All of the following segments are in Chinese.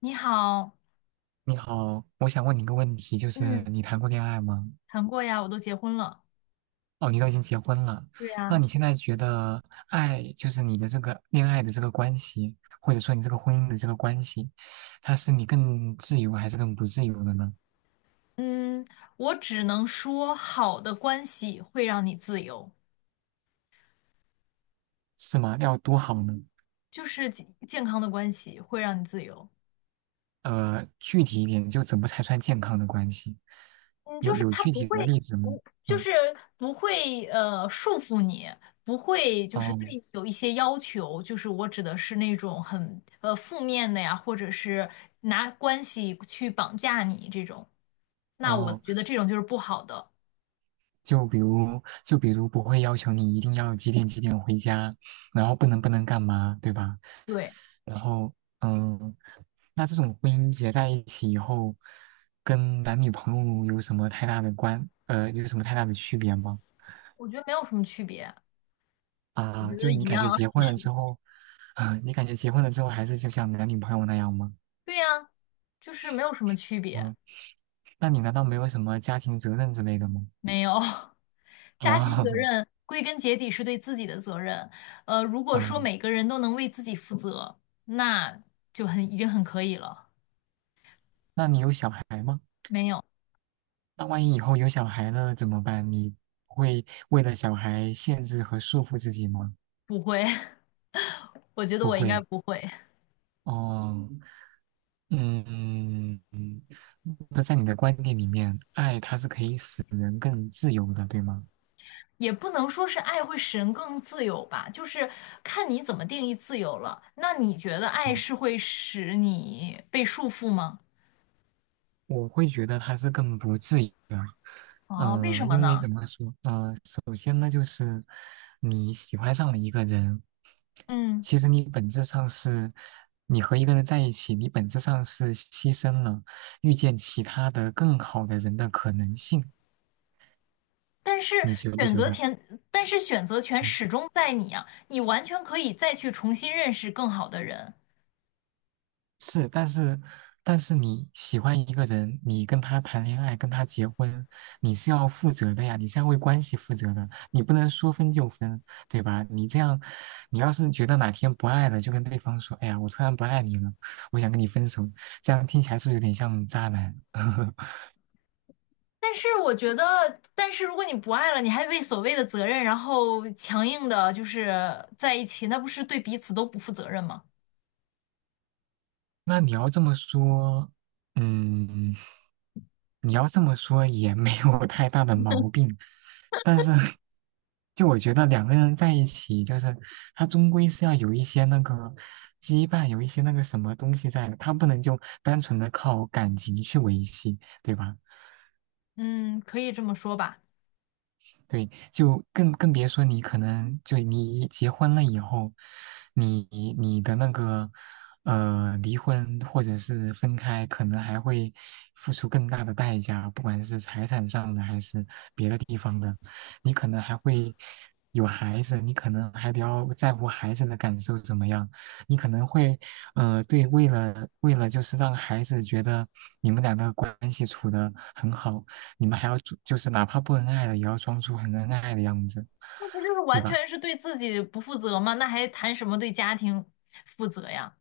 你好。你好，我想问你一个问题，就是嗯，你谈过恋爱吗？谈过呀，我都结婚了。哦，你都已经结婚了，对呀。那你现在觉得爱，就是你的这个恋爱的这个关系，或者说你这个婚姻的这个关系，它是你更自由还是更不自由的呢？嗯，我只能说，好的关系会让你自由，是吗？要多好呢？就是健康的关系会让你自由。具体一点，就怎么才算健康的关系？嗯，就有是有他具不体的会，例子吗？不就嗯，是不会束缚你，不会就是对哦你有一些要求。就是我指的是那种很负面的呀，或者是拿关系去绑架你这种。那我哦，觉得这种就是不好的。就比如不会要求你一定要几点几点回家，然后不能干嘛，对吧？对，然后，嗯，那这种婚姻结在一起以后，跟男女朋友有什么太大的关，有什么太大的区别吗？我觉得没有什么区别。我啊，觉得就你一感样，觉结其婚了实之后，啊，你感觉结婚了之后还是就像男女朋友那样吗？对呀，就是没有什么区别，嗯，那你难道没有什么家庭责任之类的吗？没有。家庭责啊，任归根结底是对自己的责任，如 果说嗯，每个人都能为自己负责，那就已经很可以了。那你有小孩吗？没有。那万一以后有小孩了怎么办？你会为了小孩限制和束缚自己吗？不会。我觉得不我应该会。不会，哦，嗯。那在你的观念里面，爱它是可以使人更自由的，对吗？也不能说是爱会使人更自由吧，就是看你怎么定义自由了。那你觉得爱嗯，是会使你被束缚吗？我会觉得它是更不自由。哦，为什么因为呢？怎么说？首先呢，就是你喜欢上了一个人，嗯。其实你本质上是，你和一个人在一起，你本质上是牺牲了遇见其他的更好的人的可能性，但是你觉不选觉择得？权，但是选择权嗯，始终在你啊，你完全可以再去重新认识更好的人。是，但是你喜欢一个人，你跟他谈恋爱，跟他结婚，你是要负责的呀，你是要为关系负责的，你不能说分就分，对吧？你这样，你要是觉得哪天不爱了，就跟对方说，哎呀，我突然不爱你了，我想跟你分手，这样听起来是不是有点像渣男？但是我觉得，但是如果你不爱了，你还为所谓的责任，然后强硬的就是在一起，那不是对彼此都不负责任吗？那你要这么说，嗯。你要这么说也没有太大的毛病，但是就我觉得两个人在一起，就是他终归是要有一些那个羁绊，有一些那个什么东西在的，他不能就单纯的靠感情去维系，对吧？嗯，可以这么说吧。对，就更别说你可能就你一结婚了以后，你你的那个离婚或者是分开，可能还会付出更大的代价，不管是财产上的还是别的地方的，你可能还会有孩子，你可能还得要在乎孩子的感受怎么样，你可能会对为了就是让孩子觉得你们两个关系处得很好。你们还要装，就是哪怕不恩爱了，也要装出很恩爱的样子，那不就是对完吧？全是对自己不负责吗？那还谈什么对家庭负责呀？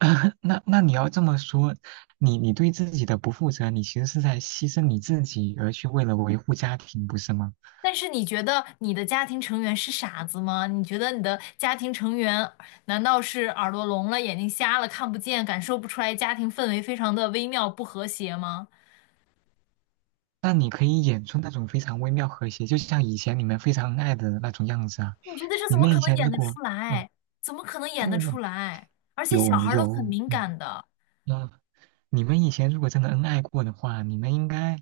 那你要这么说，你对自己的不负责，你其实是在牺牲你自己，而去为了维护家庭，不是吗？但是你觉得你的家庭成员是傻子吗？你觉得你的家庭成员难道是耳朵聋了、眼睛瞎了、看不见、感受不出来家庭氛围非常的微妙不和谐吗？那你可以演出那种非常微妙和谐，就像以前你们非常恩爱的那种样子啊。你觉得这你怎么们可以能前演如得果出嗯，来？怎么可能演得出嗯，来？而且小有，孩儿都很敏嗯，感的，那你们以前如果真的恩爱过的话，你们应该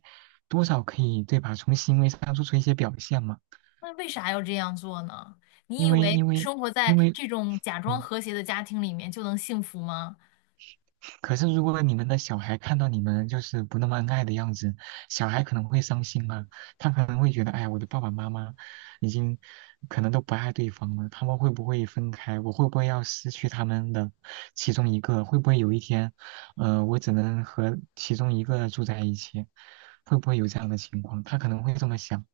多少可以对吧？从行为上做出一些表现嘛。那为啥要这样做呢？你因以为为因为生活在因为，这种假装嗯，和谐的家庭里面就能幸福吗？可是如果你们的小孩看到你们就是不那么恩爱的样子，小孩可能会伤心啊，他可能会觉得，哎呀，我的爸爸妈妈已经可能都不爱对方了，他们会不会分开？我会不会要失去他们的其中一个？会不会有一天，我只能和其中一个住在一起？会不会有这样的情况？他可能会这么想。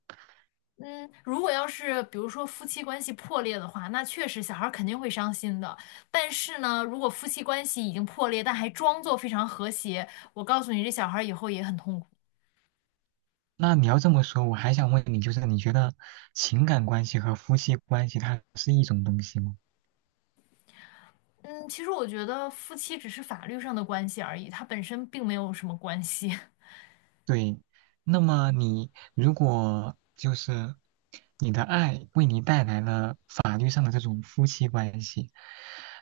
嗯，如果要是比如说夫妻关系破裂的话，那确实小孩儿肯定会伤心的。但是呢，如果夫妻关系已经破裂，但还装作非常和谐，我告诉你，这小孩儿以后也很痛苦。那你要这么说，我还想问你，就是你觉得情感关系和夫妻关系它是一种东西吗？嗯，其实我觉得夫妻只是法律上的关系而已，它本身并没有什么关系。对，那么你如果就是你的爱为你带来了法律上的这种夫妻关系，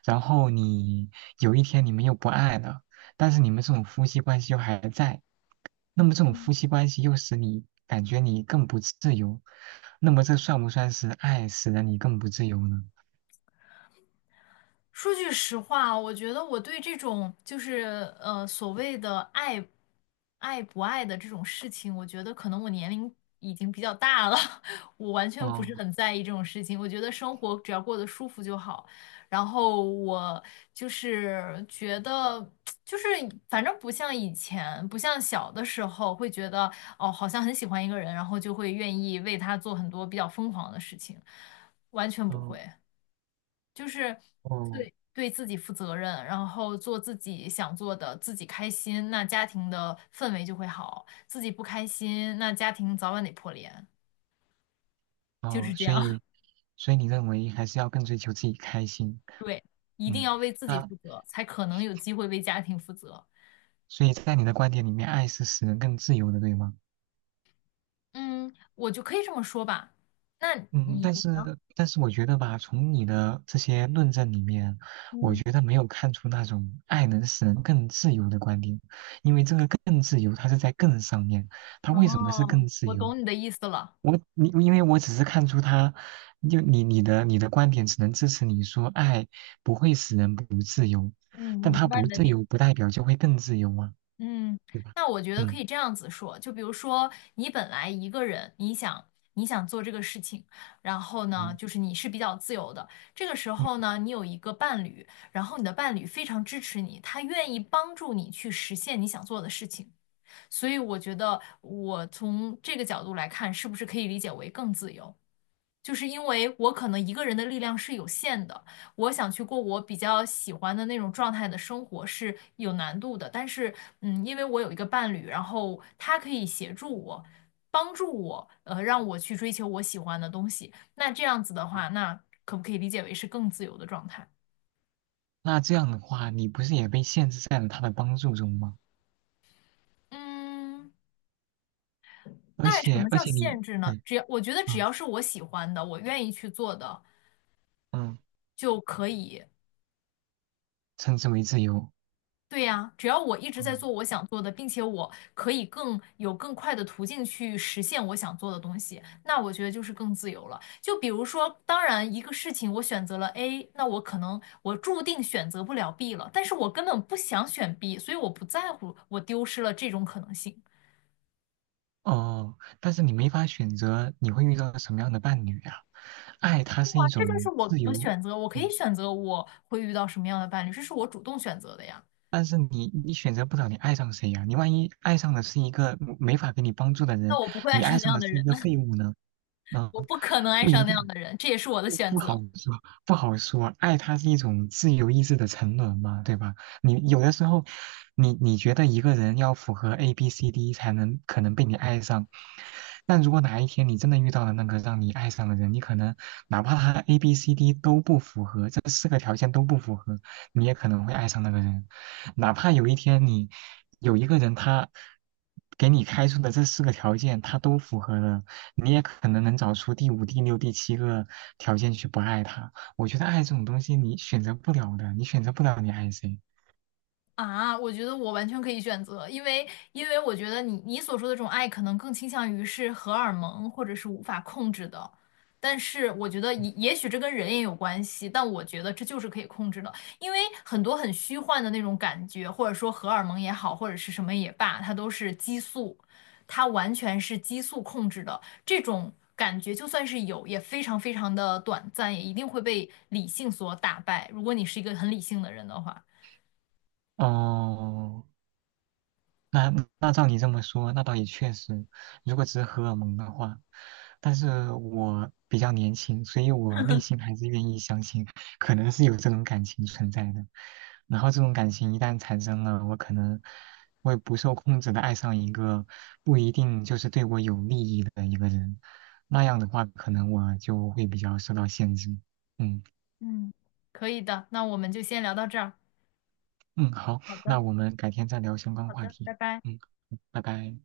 然后你有一天你们又不爱了，但是你们这种夫妻关系又还在，那么这种夫妻关系又使你感觉你更不自由，那么这算不算是爱使得你更不自由呢？说句实话，我觉得我对这种就是所谓的爱不爱的这种事情，我觉得可能我年龄已经比较大了，我完全不是哦，很在意这种事情。我觉得生活只要过得舒服就好。然后我就是觉得，就是反正不像以前，不像小的时候会觉得哦，好像很喜欢一个人，然后就会愿意为他做很多比较疯狂的事情，完全不会。哦就是哦对自己负责任，然后做自己想做的，自己开心，那家庭的氛围就会好；自己不开心，那家庭早晚得破裂，就是哦，这所样。以 你认为还是要更追求自己开心，对，一定嗯。要为自己那负责，才可能有机会为家庭负责。所以在你的观点里面，爱是使人更自由的，对吗？嗯，我就可以这么说吧。那你嗯，但你呢？是我觉得吧，从你的这些论证里面，我嗯。觉得没有看出那种爱能使人更自由的观点，因为这个更自由，它是在更上面，它为什么是哦，更自我由？懂你的意思了。我，你因为我只是看出它，就你的观点只能支持你说爱不会使人不自由，嗯，我但明它白不你的自点。由不代表就会更自由啊，嗯，对吧？那我觉得可嗯，以这样子说，就比如说你本来一个人，你想做这个事情，然后呢，嗯，就是你是比较自由的，这个时嗯，候呢，你有一个伴侣，然后你的伴侣非常支持你，他愿意帮助你去实现你想做的事情，所以我觉得我从这个角度来看，是不是可以理解为更自由？就是因为我可能一个人的力量是有限的，我想去过我比较喜欢的那种状态的生活是有难度的。但是，嗯，因为我有一个伴侣，然后他可以协助我，帮助我，让我去追求我喜欢的东西。那这样子的话，那可不可以理解为是更自由的状态？那这样的话，你不是也被限制在了他的帮助中吗？嗯，而那什且，么而叫且你，限制呢？对，只要我觉得只嗯，要是我喜欢的，我愿意去做的嗯，就可以。称之为自由，对呀，只要我一直在嗯，做我想做的，并且我可以更有更快的途径去实现我想做的东西，那我觉得就是更自由了。就比如说，当然一个事情我选择了 A，那我可能我注定选择不了 B 了，但是我根本不想选 B，所以我不在乎我丢失了这种可能性。哦，但是你没法选择你会遇到什么样的伴侣呀、爱它哇，是一这就是种我自的由，选择，我可以嗯，选择我会遇到什么样的伴侣，这是我主动选择的呀。但是你选择不了你爱上谁呀、你万一爱上的是一个没法给你帮助的那人，我不会爱你上爱那上样的的是一人，个废物呢？嗯，我不可能爱不一上那样定的人，这也是我的选不好择。说，不好说。爱它是一种自由意志的沉沦嘛，对吧？你有的时候，你觉得一个人要符合 A B C D 才能可能被你爱上，但如果哪一天你真的遇到了那个让你爱上的人，你可能哪怕他 A B C D 都不符合，这四个条件都不符合，你也可能会爱上那个人。哪怕有一天你有一个人他给你开出的这四个条件他都符合了，你也可能能找出第五、第六、第七个条件去不爱他。我觉得爱这种东西，你选择不了的，你选择不了你爱谁。啊，我觉得我完全可以选择，因为我觉得你所说的这种爱，可能更倾向于是荷尔蒙或者是无法控制的，但是我觉得也许这跟人也有关系，但我觉得这就是可以控制的，因为很多很虚幻的那种感觉，或者说荷尔蒙也好，或者是什么也罢，它都是激素，它完全是激素控制的，这种感觉就算是有，也非常非常的短暂，也一定会被理性所打败，如果你是一个很理性的人的话。哦，那那照你这么说，那倒也确实，如果只是荷尔蒙的话，但是我比较年轻，所以我内心还是愿意相信，可能是有这种感情存在的。然后这种感情一旦产生了，我可能会不受控制的爱上一个不一定就是对我有利益的一个人，那样的话，可能我就会比较受到限制。嗯，嗯，可以的，那我们就先聊到这儿。嗯，好，好的，那我们改天再聊相关好话的，拜题。拜。嗯，拜拜。